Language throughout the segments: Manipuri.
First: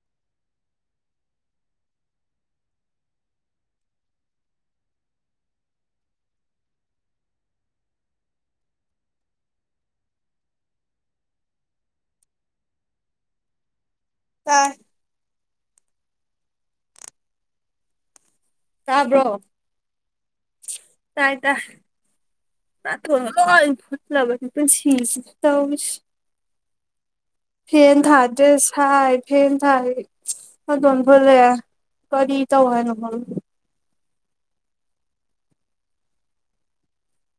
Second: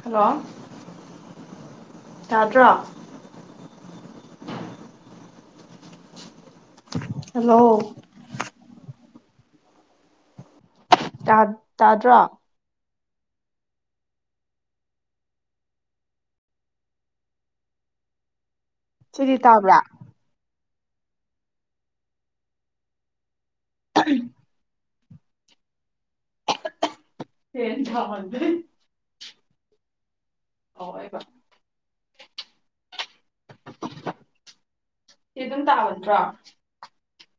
ꯍꯜꯂꯣ ꯌꯥꯗ꯭ꯔꯣ ꯍꯂꯣ ꯇꯥ ꯇꯥꯗ꯭ꯔꯣ ꯆꯔ ꯆꯨꯗꯤ ꯇꯥꯕ꯭ꯔꯣ ꯇꯥꯕ꯭ꯔꯥ ꯇꯥꯏ ꯇ ꯅ ꯋꯥꯝ ꯁꯂꯝ ꯇ ꯐ ꯇ ꯐꯦꯟ ꯍ ꯊꯥꯃꯟꯕꯩ ꯊꯥꯗ꯭ꯔꯦꯁ ꯍꯥꯏꯥꯏ ꯍ ꯊꯑ ꯑꯧ ꯑꯗꯨꯗꯣ ꯑꯩꯕ ꯐꯂꯦ ꯀꯔꯤ ꯇꯧ ꯍꯥꯏꯅ ꯃꯔ ꯑꯦ ꯗꯨꯝ ꯇꯥꯕꯅꯠꯗ꯭ꯔꯣ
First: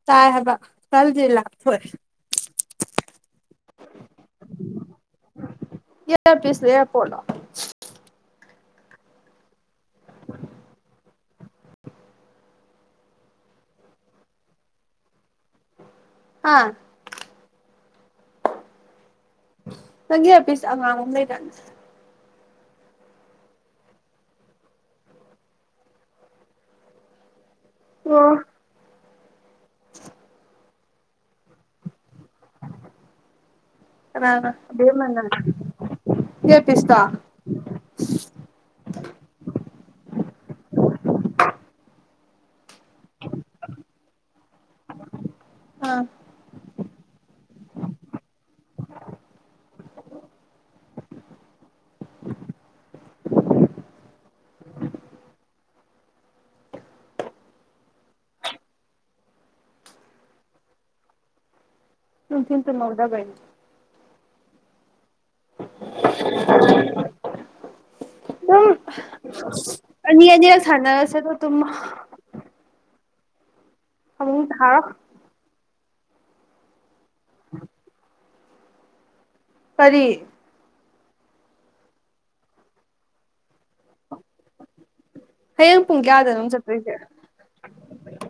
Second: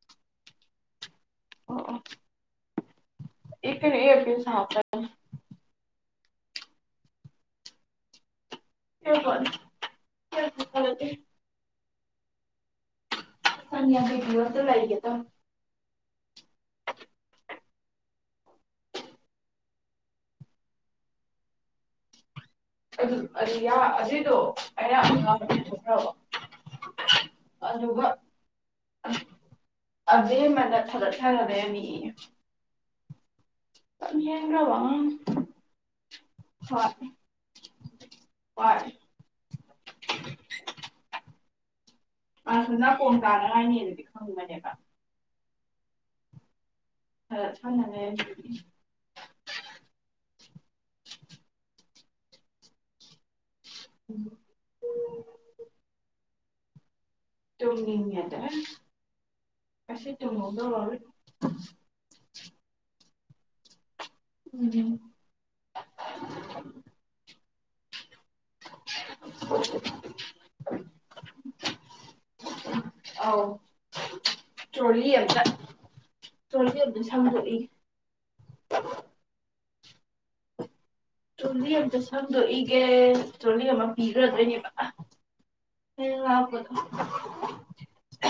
ꯇꯥꯏ ꯍꯥꯏꯕ ꯁꯜ ꯑꯣ ꯑꯣ ꯑꯦ ꯀꯔꯤ ꯏꯌꯥꯔꯇꯦꯜ ꯁꯥꯎ ꯀꯜ ꯏꯌꯥꯔꯄꯤꯁꯂꯣ ꯏꯌꯥꯔ ꯄꯣꯠꯂꯣ ꯏꯌꯥꯔꯄꯣꯠꯅꯤ ꯏꯌꯥꯔꯄꯤꯁꯀ ꯅꯠꯇꯦ [inaudible] ꯆꯅꯤꯌꯥꯡꯈꯩ ꯄꯤꯕ ꯑꯝꯇ ꯁꯩꯒꯦ ꯇꯧꯟ ꯍꯥꯥ ꯅꯪꯒꯤ ꯏꯌꯥꯔꯄꯤꯁ ꯑꯉꯥꯡꯕ ꯑꯝ ꯂꯩꯗ ꯑꯗꯨ ꯑꯗꯨ ꯌꯥ ꯑꯗꯨꯏꯗꯨ ꯑꯩꯅ ꯑꯉꯥꯡꯗ ꯄꯤꯊꯣꯛꯈ꯭ꯔꯕ ꯑꯗꯨꯒ ꯑꯣ ꯑꯗꯨꯏ ꯃꯅ ꯊꯒꯠ ꯁꯥꯅꯥ ꯂꯩꯔꯝꯃꯦꯌꯦ ꯀꯅꯥꯅꯥ ꯍꯦꯟꯒ꯭ꯔꯕ ꯑꯉꯥꯡ ꯑꯕꯦꯝꯃꯥꯅꯥ ꯏꯦꯌꯥꯔꯄꯤꯁ ꯇꯣ ꯍꯣꯏ ꯍꯣꯏ ꯑꯁꯨ ꯅꯀꯣꯡ ꯇꯥꯅꯉꯥꯏꯅꯤ ꯗꯨꯗꯤ ꯈꯪꯕꯅꯦꯕ ꯑꯥ ꯑꯗꯥ ꯁꯥꯟꯅꯥ ꯂꯩꯔꯝꯃꯦꯌꯦ ꯎꯝ ꯇꯨꯡꯅꯤꯡꯉꯦꯗ ꯑ ꯑꯁꯤ ꯊꯨꯝꯍꯧꯗꯕꯋꯤ ꯅꯨꯡꯊꯤꯟ ꯇꯨꯝꯍꯧꯗꯕꯩ ꯎꯝꯝ ꯅ ꯑꯅꯤ ꯑꯅꯤꯔꯛ ꯁꯥꯅꯥꯔꯁꯦ ꯑꯗ ꯇꯨꯝꯃ ꯑꯥꯎ ꯇ꯭ꯔꯣꯂꯤ ꯑꯝꯇ ꯆꯣꯔꯒꯦꯠ ꯁꯝꯗꯣꯛꯏ [unintelligible] ꯀꯔꯤ ꯇꯔꯣꯂꯤ ꯑꯝꯇ ꯁꯪꯗꯣꯛꯏꯒꯦ ꯇꯔꯣꯂꯤ ꯑꯃ ꯄꯤꯈ꯭ꯔꯗꯣꯏꯅꯦꯕ ꯄꯨꯡ ꯍꯌꯦꯡ ꯀꯌꯥꯗꯅꯣ ꯂꯥꯡꯄꯗ ꯆꯠꯇꯣꯏꯁꯦ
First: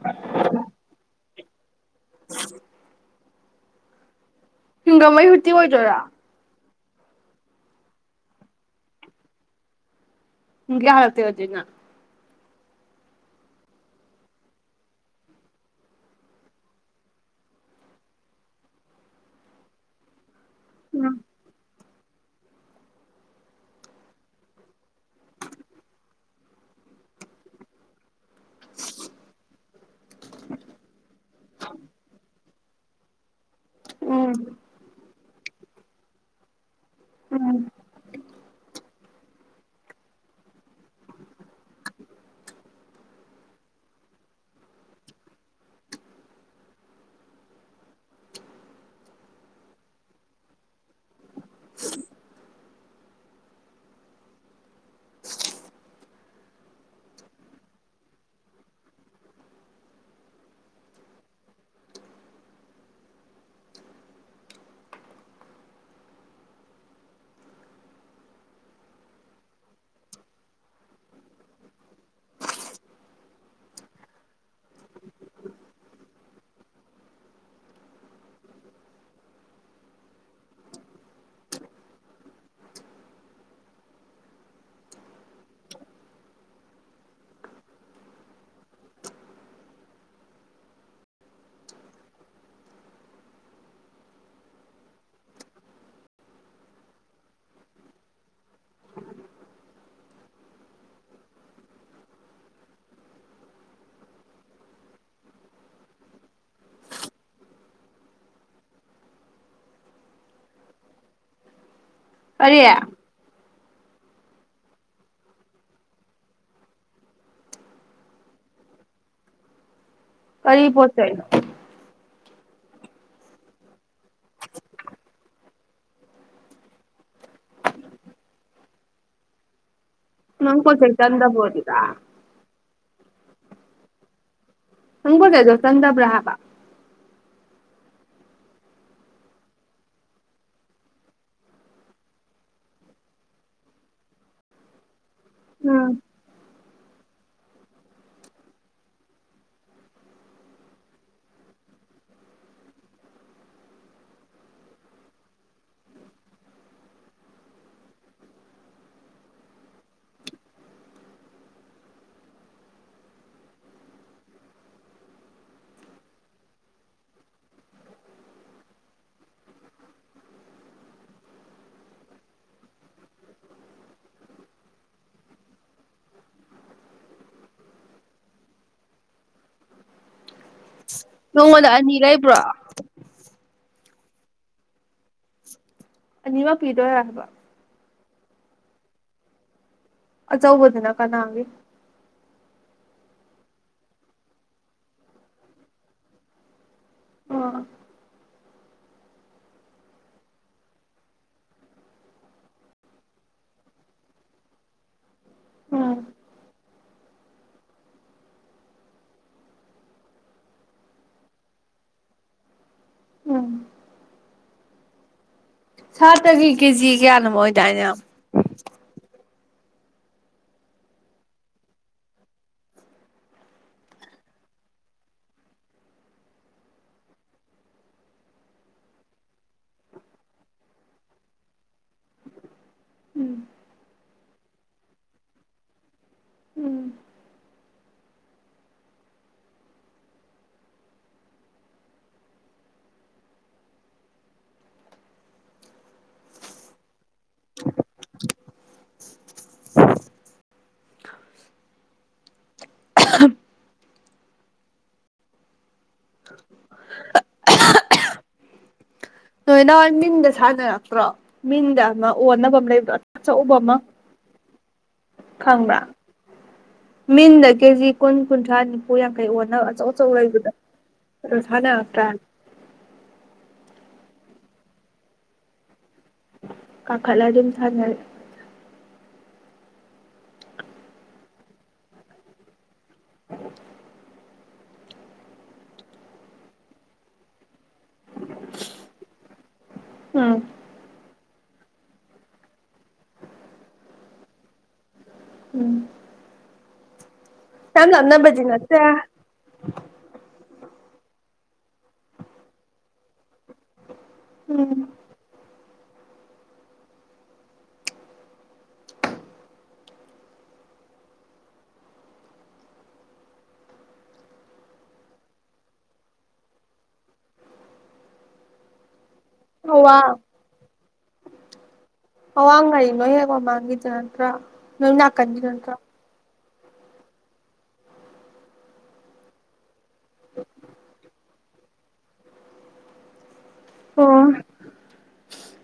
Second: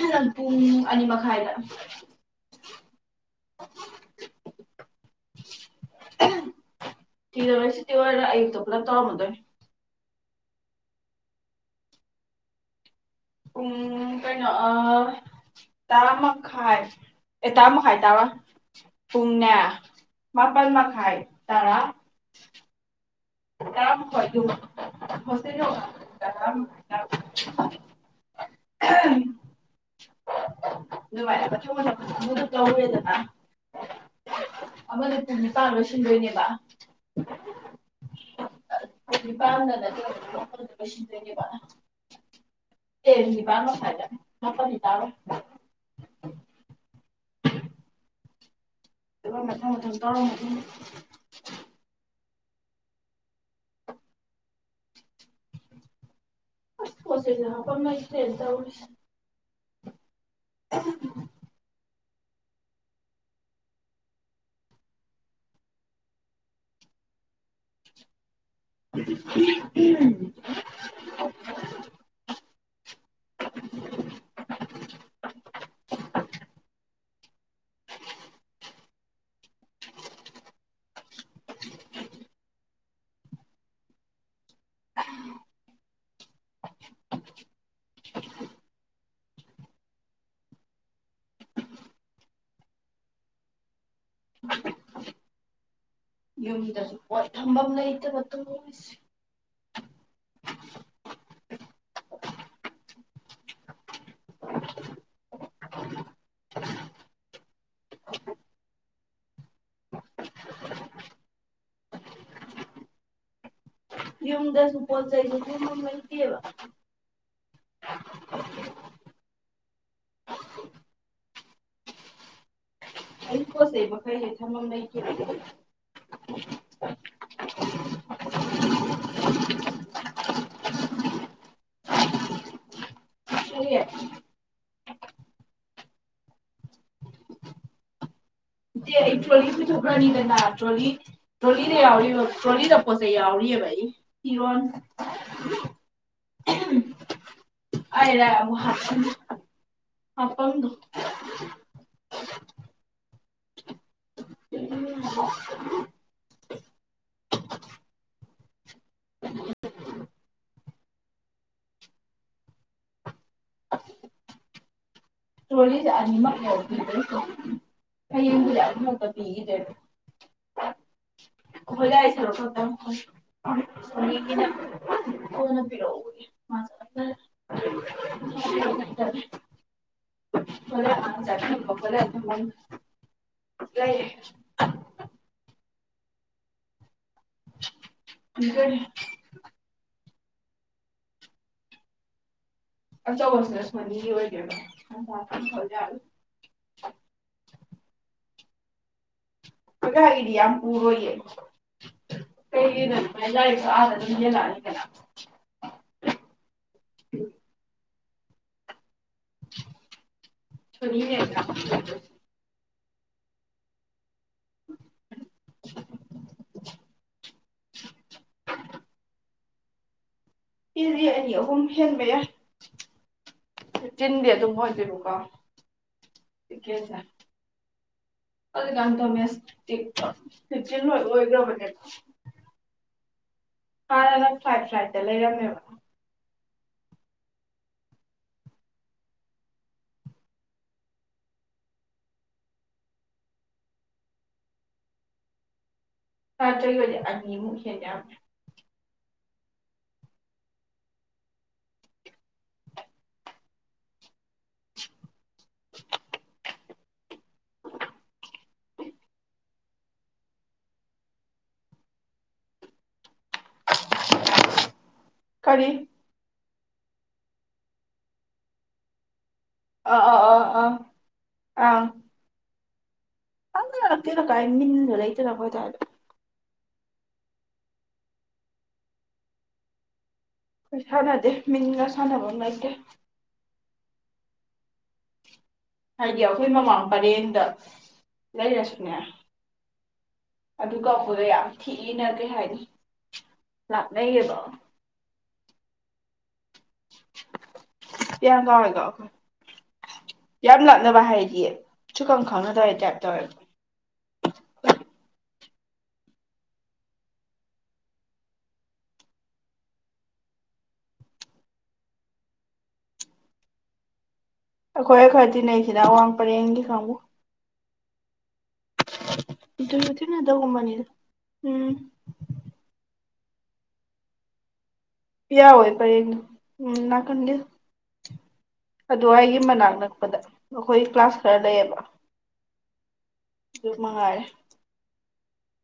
ꯅꯪ ꯄꯨꯡ ꯑꯅꯤ ꯃꯈꯥꯏꯗ [inaudible] [unintelligible] ꯍꯪꯒꯝꯃꯩ ꯍꯨꯔꯇꯤ ꯑꯣꯏꯗꯣꯔꯥ ꯊꯤꯔꯔꯣꯏ ꯁꯨꯇꯤ ꯑꯣꯏ ꯂ ꯑꯌꯨꯛꯇꯨ ꯄꯨꯂꯞ ꯇꯧꯔꯝꯃꯣꯗꯦꯏ ꯄꯨꯡ ꯀꯌꯥ ꯍꯂꯛꯇꯣꯏꯕ ꯑꯗꯣꯏ ꯅꯪ ꯄꯨꯡ ꯀꯩꯅꯣ ꯑ ꯇꯔꯥꯃꯥꯈꯥꯏ ꯑꯦ ꯇꯔꯥꯃꯈꯥꯏ ꯇꯔꯣꯏ ꯄꯨꯡꯅꯦ ꯃꯥꯄꯜ ꯃꯥꯈꯥꯏ ꯎꯝ ꯇꯔꯥ [unintelligible] [unintelligible] [unintelligible] ꯎꯝ ꯃꯅꯤꯄꯨꯔꯅꯤ ꯄꯥ ꯂꯣꯏ ꯁꯤꯟꯗꯣꯏꯅꯦꯕ ꯎꯝ ꯅꯤꯄꯥꯝꯗꯗꯤ ꯂꯟꯗꯣꯏ ꯅꯤꯄꯥꯥꯟꯗ [unintelligible] ꯃꯊꯪ ꯃꯊ ꯇꯧꯔ [unintelligible] [unintelligible] ꯁ ꯂꯩꯗ [unintelligible] ꯎ [unintelligible] ꯌꯨꯝꯗꯁꯨ ꯊꯝꯕꯝ ꯅꯇꯠꯇꯁ ꯑꯔꯤ ꯌꯨꯝꯗꯁꯨ ꯄꯣꯠ ꯆꯩꯩꯗꯨ ꯂꯩꯇꯦꯕ ꯀꯔꯤ ꯄꯣ ꯆꯩꯅꯤ ꯑꯩ ꯄꯣꯁꯦꯕꯈꯥꯏ ꯍꯦꯇꯝꯝ ꯂꯩ ꯀꯦ ꯅꯪ ꯀꯣꯆ ꯆꯟ ꯍꯗꯗ ꯁꯔꯤ ꯍꯪꯕꯨꯗꯦꯗꯣ ꯆꯟꯕ꯭ꯔ ꯍꯥꯕ ꯇ꯭ꯔꯣꯂꯤꯁꯨ ꯊ꯭ꯔꯥꯅꯤꯗ ꯇ꯭ꯔꯣꯂꯤ ꯇ꯭ꯔꯣꯂꯤꯗ ꯌꯥꯎꯔꯤ ꯇ꯭ꯔꯣꯂꯤꯗ ꯄꯣ ꯆꯩ ꯌꯥꯎꯔꯤ ꯀꯤꯔ ꯎꯝ ꯑꯗ ꯑꯄ [unintelligible] [unintelligible] ꯇ꯭ꯔꯣꯂꯤꯁꯦ ꯑꯅꯤꯃꯛ ꯌꯥꯗꯣꯏ ꯍꯌꯦꯡꯗꯨꯗꯤ ꯑꯗꯨꯃꯛꯇ ꯄꯤꯈꯤꯗꯣꯏ ꯑꯩꯈꯣꯏ ꯗꯥ ꯁꯔꯨꯛ ꯀꯅ ꯄꯤꯔꯛꯎꯁ [unintelligible] ꯐꯦ ꯆꯦ ꯅꯉꯣꯟꯗ ꯑꯗꯨ ꯑꯅꯤ ꯂꯩꯕ꯭ꯔꯣ ꯂꯩ ꯑꯅꯤꯃꯛ ꯄꯤꯗꯣꯏ ꯑꯕ [unintelligible] ꯑꯆꯧꯕꯗꯨꯅ ꯀꯅꯥꯒꯦ ꯑ ꯁꯅꯦꯁ ꯃꯅꯤ ꯑꯣꯏꯒꯦ ꯊ [unintelligible] ꯑ [unintelligible] ꯑꯩꯥꯏꯗꯤꯌꯥ ꯌꯥꯝ ꯄꯨꯔꯣꯏꯌꯦ ꯀꯩꯒꯤ ꯑꯥꯔ ꯑꯗꯨ ꯌꯦꯜꯂꯛꯑꯅꯤ ꯀꯅꯥ ꯎꯝ [unintelligible] ꯎꯝ ꯁꯥꯇ꯭ꯔꯒꯤ ꯀꯦꯖꯤ ꯀꯌꯥꯅꯣ ꯑꯣꯏꯗꯥꯏꯅꯦ ꯀꯦꯖꯤ ꯑꯅꯤ ꯑꯍꯨꯝ ꯍꯦꯟꯕ ꯌꯥꯏ ꯐꯤꯐꯇꯤꯟꯗꯤ ꯑꯗꯨꯝ ꯑꯣꯏꯗꯣꯏꯅꯀꯣ ꯇꯀꯦꯁꯦ ꯑꯗꯨꯀꯥꯟꯗꯦꯁ ꯐꯤꯇꯤꯟ ꯂꯣꯏ ꯑꯣꯏꯈ꯭ꯔꯕꯅꯦꯕ ꯎꯝ ꯍꯥꯂ ꯐ꯭ꯔꯥꯏ ꯐ꯭ꯔꯥꯏꯇ ꯂꯩꯔꯝꯃꯦꯕ ꯎꯝ [unintelligible] ꯅꯣꯏ ꯅ ꯍꯣꯏ ꯃꯤꯟꯗ ꯁꯥꯟꯅꯔꯛꯇ꯭ꯔꯣ ꯃꯤꯟꯗ ꯑꯃ ꯑꯣꯟꯅꯕ ꯑꯃ ꯂꯩꯕ꯭ꯔꯣ ꯑꯥꯛꯆꯎꯕ ꯑꯃ ꯀꯔꯤ ꯈꯪꯕ꯭ꯔꯥ ꯃꯤꯟꯗ ꯀꯦꯖꯤ ꯀꯨꯟ ꯀꯨꯟꯊ꯭ꯔꯥ ꯅꯤꯄꯨ ꯌꯥ ꯑꯣꯟꯅ ꯑꯆꯧ ꯑꯥ ꯑꯆꯧ ꯑꯥ ꯑꯥ ꯂꯩꯕꯗꯣ ꯑꯥ ꯑꯗꯨ ꯑꯥ ꯁꯥꯟꯅꯔꯛꯇ꯭ꯔꯥ [unintelligible] ꯀꯥꯏꯝ ꯃꯤꯟꯒ ꯂꯩꯇꯦꯗ ꯑꯈꯣꯏ ꯗꯥꯏꯗ ꯀꯥꯈꯠꯂ ꯑꯗꯨꯝ ꯊꯥꯅꯔꯤ ꯑꯈꯣꯏ ꯁꯥꯟꯅꯗꯦ ꯃꯤꯟꯒ ꯁꯥꯟꯅꯕꯝ ꯂꯩꯇꯦ [unintelligible] ꯍꯥꯏꯗꯤ ꯑꯩꯈꯣꯏ ꯃꯃꯥꯡ ꯄꯔꯦꯡꯗ ꯂꯩꯔꯁꯨꯅꯦ ꯎꯝ ꯑꯗꯨꯒꯄꯗ ꯌꯥꯝ ꯊꯤꯅ ꯀꯩ ꯍꯥꯏꯅꯤ ꯂꯥꯥꯛꯅꯩꯌꯦꯕ ꯎꯝ ꯌꯥꯝ ꯂꯥꯞꯅꯕꯗꯤ ꯌꯥꯝ ꯀꯥꯎꯋꯦꯀꯣ ꯅꯠꯇꯦ ꯑꯩꯈꯣꯏ ꯌꯥꯝ ꯂꯞꯅꯕ ꯍꯥꯏꯗꯤ ꯁꯨꯈꯪ ꯈꯪꯅꯗꯕꯩ ꯇꯥꯏꯞ ꯇꯧꯔꯦ ꯎꯝ ꯑꯈꯣꯏ ꯈꯔ ꯇꯤꯅꯩꯁꯤꯅ ꯑꯋꯥꯡ ꯄꯔꯦꯡꯒꯤ ꯀꯥꯡꯕꯨ ꯑꯗꯨꯁꯨ ꯑꯋꯥꯡ ꯊꯤꯅꯗ ꯒꯨꯝꯕꯅꯤꯗ ꯎꯝ ꯑꯋꯥꯡꯉꯥꯏ ꯂꯣꯏ ꯍꯦꯛ ꯃꯃꯥꯡꯈꯤꯗ ꯅꯠꯇ꯭ꯔꯥ ꯅꯣꯏ ꯅꯥꯀꯟꯒꯤ ꯄꯤꯌꯥ ꯍꯣꯏ ꯅꯠꯇ꯭ꯔꯥ ꯄꯔꯦꯡꯗꯣ ꯎꯝ ꯅꯥꯀꯟꯒꯤ ꯑꯗꯨ ꯑꯩꯒꯤ ꯃꯅꯥꯛꯅ ꯃꯈꯣꯏ ꯀ꯭ꯂꯥꯁ ꯈꯔ ꯂꯩꯌꯦꯕ ꯗꯨ ꯑꯣ ꯃꯉꯥꯏꯔꯦ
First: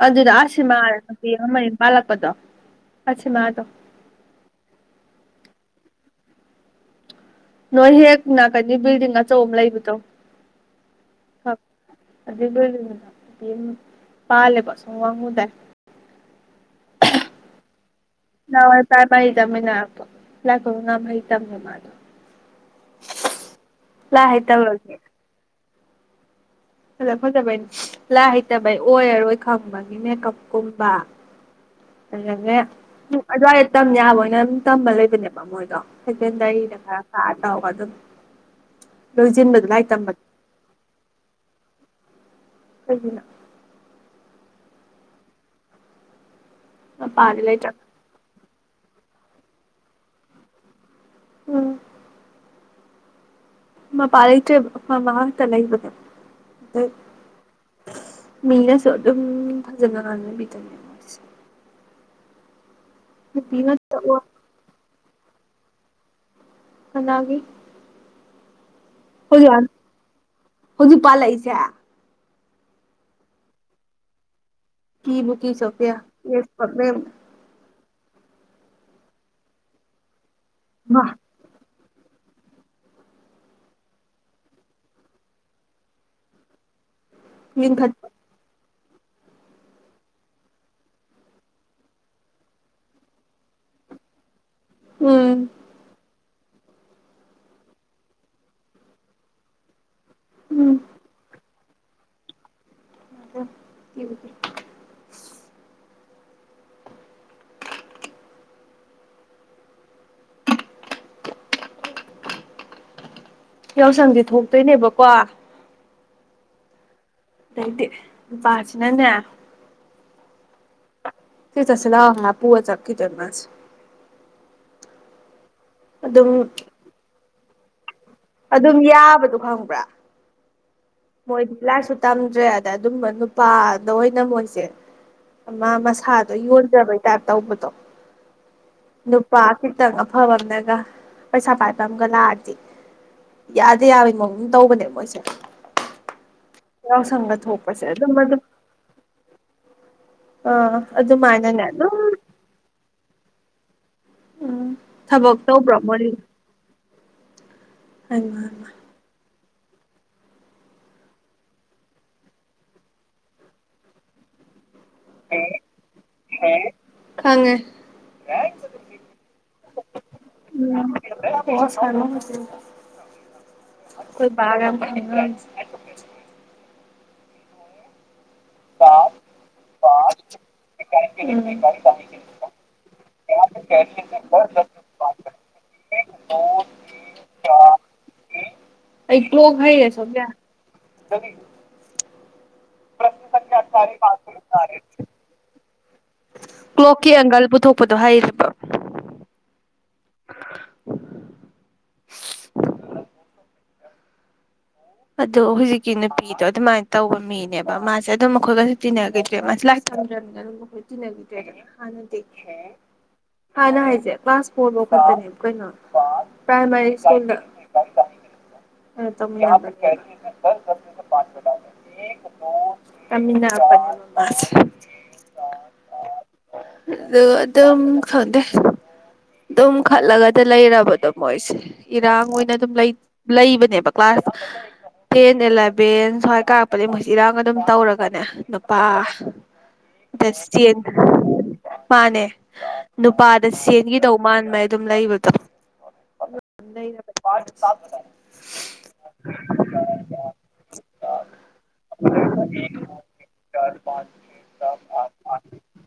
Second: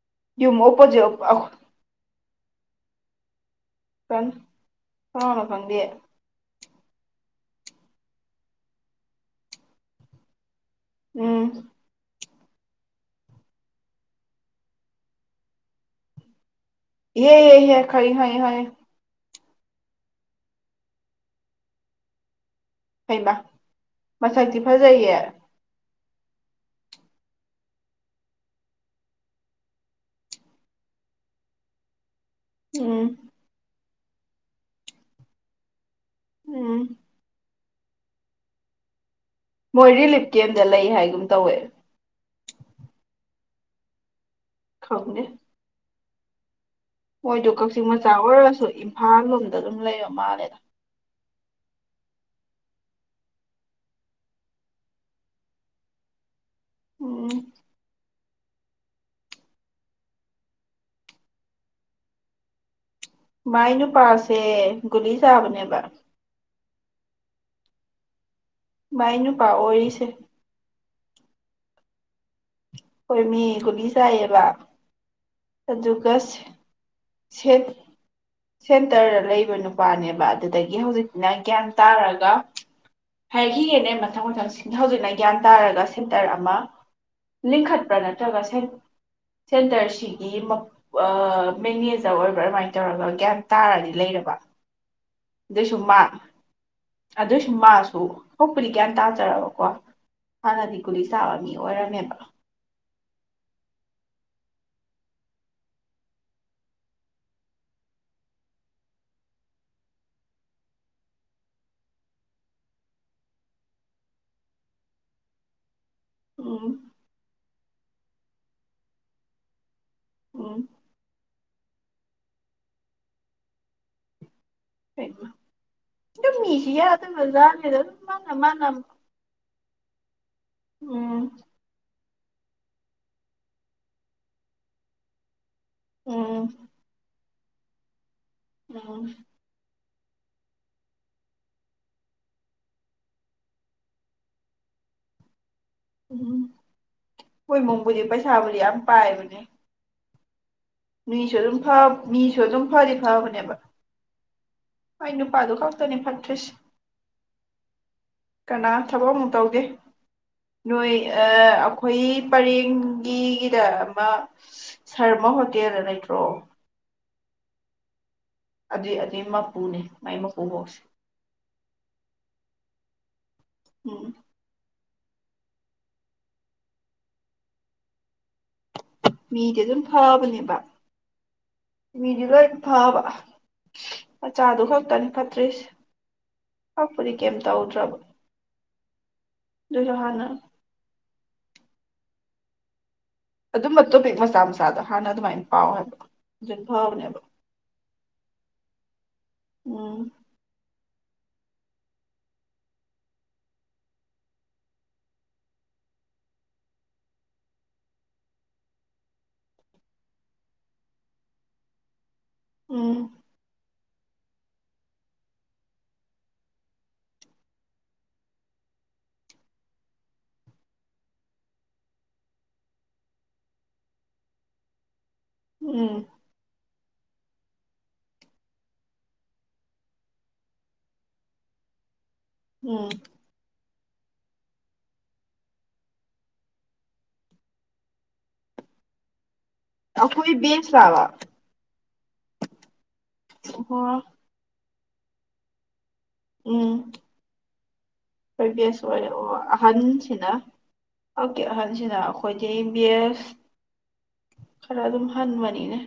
ꯑꯗꯨꯗ ꯌꯨꯝ ꯑꯁꯤꯃꯥ ꯑꯣꯄꯣꯖꯤꯠ ꯅꯨꯄꯤ ꯑꯃ ꯃꯌꯨꯝ ꯄꯥꯜꯂꯛꯄꯗꯣ ꯑꯁꯤꯃꯥꯗꯣ ꯀꯟ ꯀꯥꯅꯥꯅꯣ ꯈꯪꯗꯦ ꯅꯣꯏ ꯍꯦꯛ ꯅꯥꯀꯟꯗꯤ ꯕꯤꯜꯗꯤꯡ ꯑꯆꯧ ꯑꯃ ꯂꯩꯕꯗꯣ ꯎꯝ ꯑꯗꯨꯗ [unintelligible] ꯄꯥꯜꯂꯦꯕ ꯑꯁꯣꯝ ꯋꯥꯉꯨꯗꯩ ꯌꯦ ꯌꯦ ꯌꯥ ꯈꯪꯉꯤ ꯈꯪꯉꯤ ꯈꯪꯉꯤ [unintelligible] ꯍꯩꯃ ꯂꯥꯏ ꯃꯁꯛꯇꯤ ꯍꯩꯇꯕꯒꯤ ꯐꯖꯩꯌꯦ ꯐꯖ ꯐꯖꯕꯩ ꯂꯥꯏ ꯍꯩꯇꯕꯩ ꯑꯣꯏꯔꯔꯣꯏ ꯈꯪꯕꯒꯤ ꯃꯦꯀꯞ ꯀꯨꯝꯕ ꯑꯗꯒꯤ ꯎꯝ ꯑꯗꯩꯝ ꯑꯗ꯭ꯋꯥꯏ ꯇꯝ ꯌꯥꯕ ꯑꯣꯏꯅ ꯑꯗꯨꯝ ꯇꯝꯕ ꯂꯩꯕꯅꯦꯕ ꯃꯣꯏꯗꯣ ꯁꯦꯀꯦꯟꯗꯔꯤ ꯎꯝ [unintelligible] [unintelligible] ꯑꯗꯨ ꯃꯣꯏ ꯔꯤꯂꯤꯐ ꯀꯦꯝꯗ ꯂꯩ ꯍꯥꯏꯒꯨꯝ ꯇꯧꯋꯦ ꯀꯩꯒꯤꯅꯣ ꯈꯪꯗꯦ ꯃꯄꯥꯗꯤ ꯃꯣꯏꯗꯨ ꯂꯩꯇ꯭ꯔ ꯀꯛꯆꯤꯡ ꯃꯆꯥ ꯑꯣꯏꯔ ꯁꯨ ꯏꯝꯐꯥꯜ ꯂꯣꯝꯗ ꯑꯗꯨꯝ ꯂꯩꯔ ꯃꯥꯜꯂꯦꯗ ꯎꯝ ꯃꯄꯥ ꯂꯩꯇ꯭ꯔꯦꯕ ꯃꯃꯥꯒ ꯈꯛꯇ ꯂꯩꯕꯅꯦꯕ ꯎꯝ [unintelligible] ꯃꯤꯅꯁꯨ ꯑꯗꯨꯝ ꯐꯖꯅ ꯉꯥꯡꯅꯕꯤꯗꯝꯅꯦ ꯃꯣꯏꯁꯦ ꯅꯨꯄꯤ ꯃꯥꯏ ꯉꯥꯛꯇ ꯑꯣꯏ ꯅꯨꯄꯥꯁꯦ ꯒꯨꯂꯤ ꯆꯥꯕꯅꯦꯕ ꯀꯅꯥꯒꯤ ꯃꯥꯏ ꯅꯨꯄꯥ ꯍꯧꯖꯤꯛꯀꯥꯟ ꯑꯣꯏꯔꯤꯁꯦ ꯍꯧꯖꯤꯛ ꯄꯥꯜꯂꯛꯏꯁꯦ ꯍꯣꯏ ꯃꯤ ꯒꯨꯂꯤ ꯆꯥꯏꯌꯦꯕ ꯀꯤꯕꯨꯀꯤ ꯁꯣꯐꯤꯌꯥ ꯑꯗꯨꯒ ꯑꯦꯠꯁ ꯄꯛ ꯂꯩꯔꯝꯗ ꯁꯦꯟꯇꯔ ꯂꯩꯕ ꯅꯨꯄꯥꯅꯦꯕꯥ ꯑꯗꯒꯤ ꯃꯥ ꯍꯧꯖꯤꯛꯅ ꯒ꯭ꯌꯥꯟ ꯇꯥꯔꯒ ꯍꯥꯏꯈꯤꯒꯦꯅꯦ ꯃꯊꯪ ꯃꯊꯪ ꯁꯤꯁꯤꯡ ꯍꯧꯖꯤꯛꯅ ꯒ꯭ꯌꯥꯟ ꯇꯥꯔꯒ ꯁꯦꯟꯇꯔ ꯑꯃ ꯂꯤꯡꯈꯠ ꯂꯤꯈꯠꯄ ꯅꯇꯔ꯭ꯒ ꯆꯟꯗꯔꯁꯤ ꯃꯦꯅꯦꯖꯔ ꯑꯣꯏꯕ꯭ꯔꯥ ꯑꯗꯨꯃꯥꯏꯅ ꯇꯧꯔꯒ ꯒ꯭ꯌꯥ ꯇꯥꯔꯗꯤ ꯂꯩꯔꯕ ꯎꯝ ꯏ ꯁꯨꯝꯃ ꯑꯗꯨꯏꯁꯨ ꯃꯥꯁꯨ ꯍꯣꯛꯄꯗꯤ ꯒ꯭ꯌꯥꯟ ꯇꯥꯖꯔꯕꯀꯣ ꯍꯅꯗꯤ ꯎꯝ ꯀꯨꯂꯤꯁꯕ ꯑꯣꯏꯔꯝꯃꯦꯕ ꯑꯗꯣ ꯌꯥꯎꯁꯪꯗꯤ ꯊꯣꯛꯇꯣꯏꯅꯦꯕꯀꯣ ꯎꯝ ꯦꯇꯦ ꯄꯥꯆꯅꯅ ꯎꯝ ꯁꯤ ꯆ ꯁꯂ ꯍꯥꯄꯑꯣ ꯆꯀꯤꯆꯟꯃꯁ ꯐ ꯃꯤꯁꯤ ꯌꯥꯗ ꯃꯖꯥ ꯍꯗꯣ ꯑꯗꯨꯝ ꯌꯥꯕꯗꯣ ꯈꯪꯉ ꯄꯨ꯭ꯔ ꯎꯝ ꯃꯣꯏ ꯂꯥꯁ ꯇꯝꯗ꯭ꯔꯦ ꯑꯗ ꯑꯗꯨꯝꯕ ꯅꯨꯄꯥꯗ ꯑꯣꯏꯅ ꯃꯣꯏꯁꯦ ꯑꯃ ꯃꯁꯥꯗꯣ ꯎꯝ ꯌꯣꯟꯖꯕꯩꯇꯥꯥꯏꯞ ꯇꯧꯕꯗꯣ ꯎꯝ ꯅꯨꯄꯥꯁꯤ ꯈꯤꯇꯪ ꯑꯐꯕ ꯑꯃꯅꯒ ꯄꯩꯁꯥ ꯄꯥꯏꯕ ꯑꯃꯒ ꯂꯥꯛꯑꯗꯤ ꯌꯥꯗ ꯌꯥꯕꯒꯤ ꯃꯑꯣꯡ ꯇꯧꯕꯅꯦ ꯃꯣꯏꯁꯦ ꯎꯝ ꯌꯥꯎꯁꯪꯒ ꯍꯣꯏ ꯊꯣꯛꯄꯁꯦ ꯏꯃꯨꯡꯕꯨꯗꯤ ꯑꯗꯨꯝ ꯑꯗꯨꯝ ꯄꯩꯁꯥꯕꯨꯗꯤ ꯌꯥꯝ ꯄꯥꯏꯕꯅꯦ ꯑꯥ ꯃꯤꯁꯨ ꯑꯗꯨꯝ ꯑꯗꯨꯃꯥꯏꯅꯅꯦ ꯐ ꯃꯤꯁꯨ ꯑꯗꯨꯝ ꯐꯔꯤ ꯐꯥꯕꯅꯦ ꯕ ꯎꯝ ꯍꯣꯏ ꯊꯕꯛ ꯅꯨꯄꯥꯗꯨ ꯇꯧꯕ꯭ꯔꯣ ꯈꯛꯇꯅꯤ ꯃꯣꯏ ꯐꯠꯇ꯭ꯔꯔꯤꯁ ꯍꯩꯃꯥ ꯀꯅꯥ ꯍꯩꯃꯥ ꯊꯕꯣ ꯇꯧꯗꯦ ꯅꯣꯏ ꯑꯩꯈꯣꯏ ꯄꯔꯦꯡꯒꯤꯗ ꯑꯃ ꯁꯔꯃ ꯍꯣꯇꯦꯜ ꯅꯥ ꯂꯩꯇ꯭ꯔꯣ ꯈꯪꯉꯦ ꯑꯗꯨꯏ ꯑꯗꯨꯏ ꯃꯄꯨꯅꯦ ꯃꯥꯏ ꯃꯄꯨꯕꯣꯛꯁꯦ ꯎꯝ ꯑꯦꯁ ꯀꯅ [unintelligible] ꯎꯝ ꯀꯣꯏ ꯒ ꯑꯃ ꯍ ꯃꯤꯗꯤ ꯑꯗꯨꯝ ꯐꯕꯅꯦꯕ ꯈꯪꯅꯕꯅꯦ ꯎꯝ ꯃꯤꯗꯤ ꯂꯣꯏ ꯐꯕ ꯃꯆꯥꯗꯨ ꯈꯛꯇꯅꯤ ꯐꯠꯇ꯭ꯔꯤꯁ ꯐꯛꯄꯨꯗꯤ ꯀꯩꯝ ꯇꯧꯗ꯭ꯔꯕ ꯑꯩ ꯄ꯭ꯂꯣꯒ ꯍꯥꯏꯩꯔꯦ ꯑꯗꯨꯏꯁꯨ ꯁꯣꯐꯤꯌꯥ ꯍꯥꯟꯅ ꯉ [unintelligible] ꯑꯗꯨꯝꯕ ꯇꯣꯄꯤꯛ ꯃꯆꯥ ꯃꯆꯥꯗꯣ ꯍꯥꯟꯅ ꯑꯗꯨꯃꯥꯏꯅ ꯄꯥꯎꯋꯦꯕ ꯑꯗꯨ ꯀ꯭ꯂꯣꯛꯀꯤ ꯐꯥꯎꯕꯅꯦꯕ ꯑꯦꯡꯒꯜ ꯄꯨꯊꯣꯛꯄꯗꯣ ꯍꯩꯔꯦꯕ ꯎꯝ [unintelligible] ꯑꯗꯣ ꯍꯧꯖꯤꯛꯀꯤ ꯅꯨꯄꯤꯗꯣ ꯑꯗꯨꯃꯥꯏꯅ ꯇꯧꯕ ꯃꯤꯅꯦꯕ ꯃꯥꯁꯦ ꯑꯗꯨꯝ ꯃꯈꯣꯏꯒꯁꯨ ꯇꯤꯟꯅꯈꯤꯗ꯭ꯔꯦ ꯃꯥꯁꯦ ꯂꯥꯏꯁꯝꯗ꯭ꯔꯕꯅꯤꯅ ꯑꯗꯨꯝ ꯃꯈꯣꯏ ꯇꯤꯟꯅꯈꯤꯗ꯭ꯔꯦ ꯑꯗꯨ ꯍꯥꯟꯅꯗꯤ ꯎꯝ ꯍꯥꯟꯅ ꯍꯥꯏ ꯀ꯭ꯂꯥꯁ ꯐꯣꯔ ꯐꯥꯎ ꯈꯛꯇꯅꯦꯕ ꯀꯩꯅꯣ ꯄ꯭ꯔꯥꯏꯃꯥꯔꯤ ꯁꯀꯨꯜꯗ ꯇ [unintelligible] ꯎꯝ ꯑꯗꯨ ꯑꯗꯨꯝ ꯈꯪꯗꯦ ꯑꯗꯨꯝ ꯈꯠꯂꯒꯗꯤ ꯂꯩꯔꯕꯗꯣ ꯃꯣꯏꯁꯦ ꯏꯔꯥꯡ ꯑꯣꯏꯅ ꯑꯗꯨꯝ ꯎꯝ ꯂꯩ ꯂꯩꯕꯅꯦꯕ ꯀ꯭ꯂꯥꯁ ꯇꯦꯟ ꯑꯦꯂꯚꯦꯟ ꯁ꯭ꯋꯥꯏ ꯀꯥꯔꯛꯄꯗꯒꯤ ꯃꯣꯏꯁꯤ ꯏꯔꯥꯡ ꯑꯗꯨꯝ ꯇꯧꯔꯒꯅꯦ ꯅꯨꯄꯥ ꯑꯩꯈꯣꯏ ꯕꯦꯁ ꯆꯦꯟ ꯂꯥꯕ ꯃꯥꯅꯦ ꯅꯨꯄꯥꯗ ꯑꯣꯍꯣ ꯆꯦꯟꯈꯤꯗꯧ ꯃꯥꯟꯕ ꯍꯥꯏ ꯑꯗꯨꯝ ꯂꯩꯕꯗ ꯎꯝ ꯐꯣꯏ ꯀꯁꯋꯥꯏ ꯑꯍꯟꯁꯤꯅ ꯑꯣꯀꯦ ꯑꯍꯟꯁꯤꯅ ꯑꯩꯈꯣꯏꯗꯤ ꯕꯁ ꯈꯔ ꯑꯗꯨꯝ ꯍꯟꯕꯅꯤꯅꯦ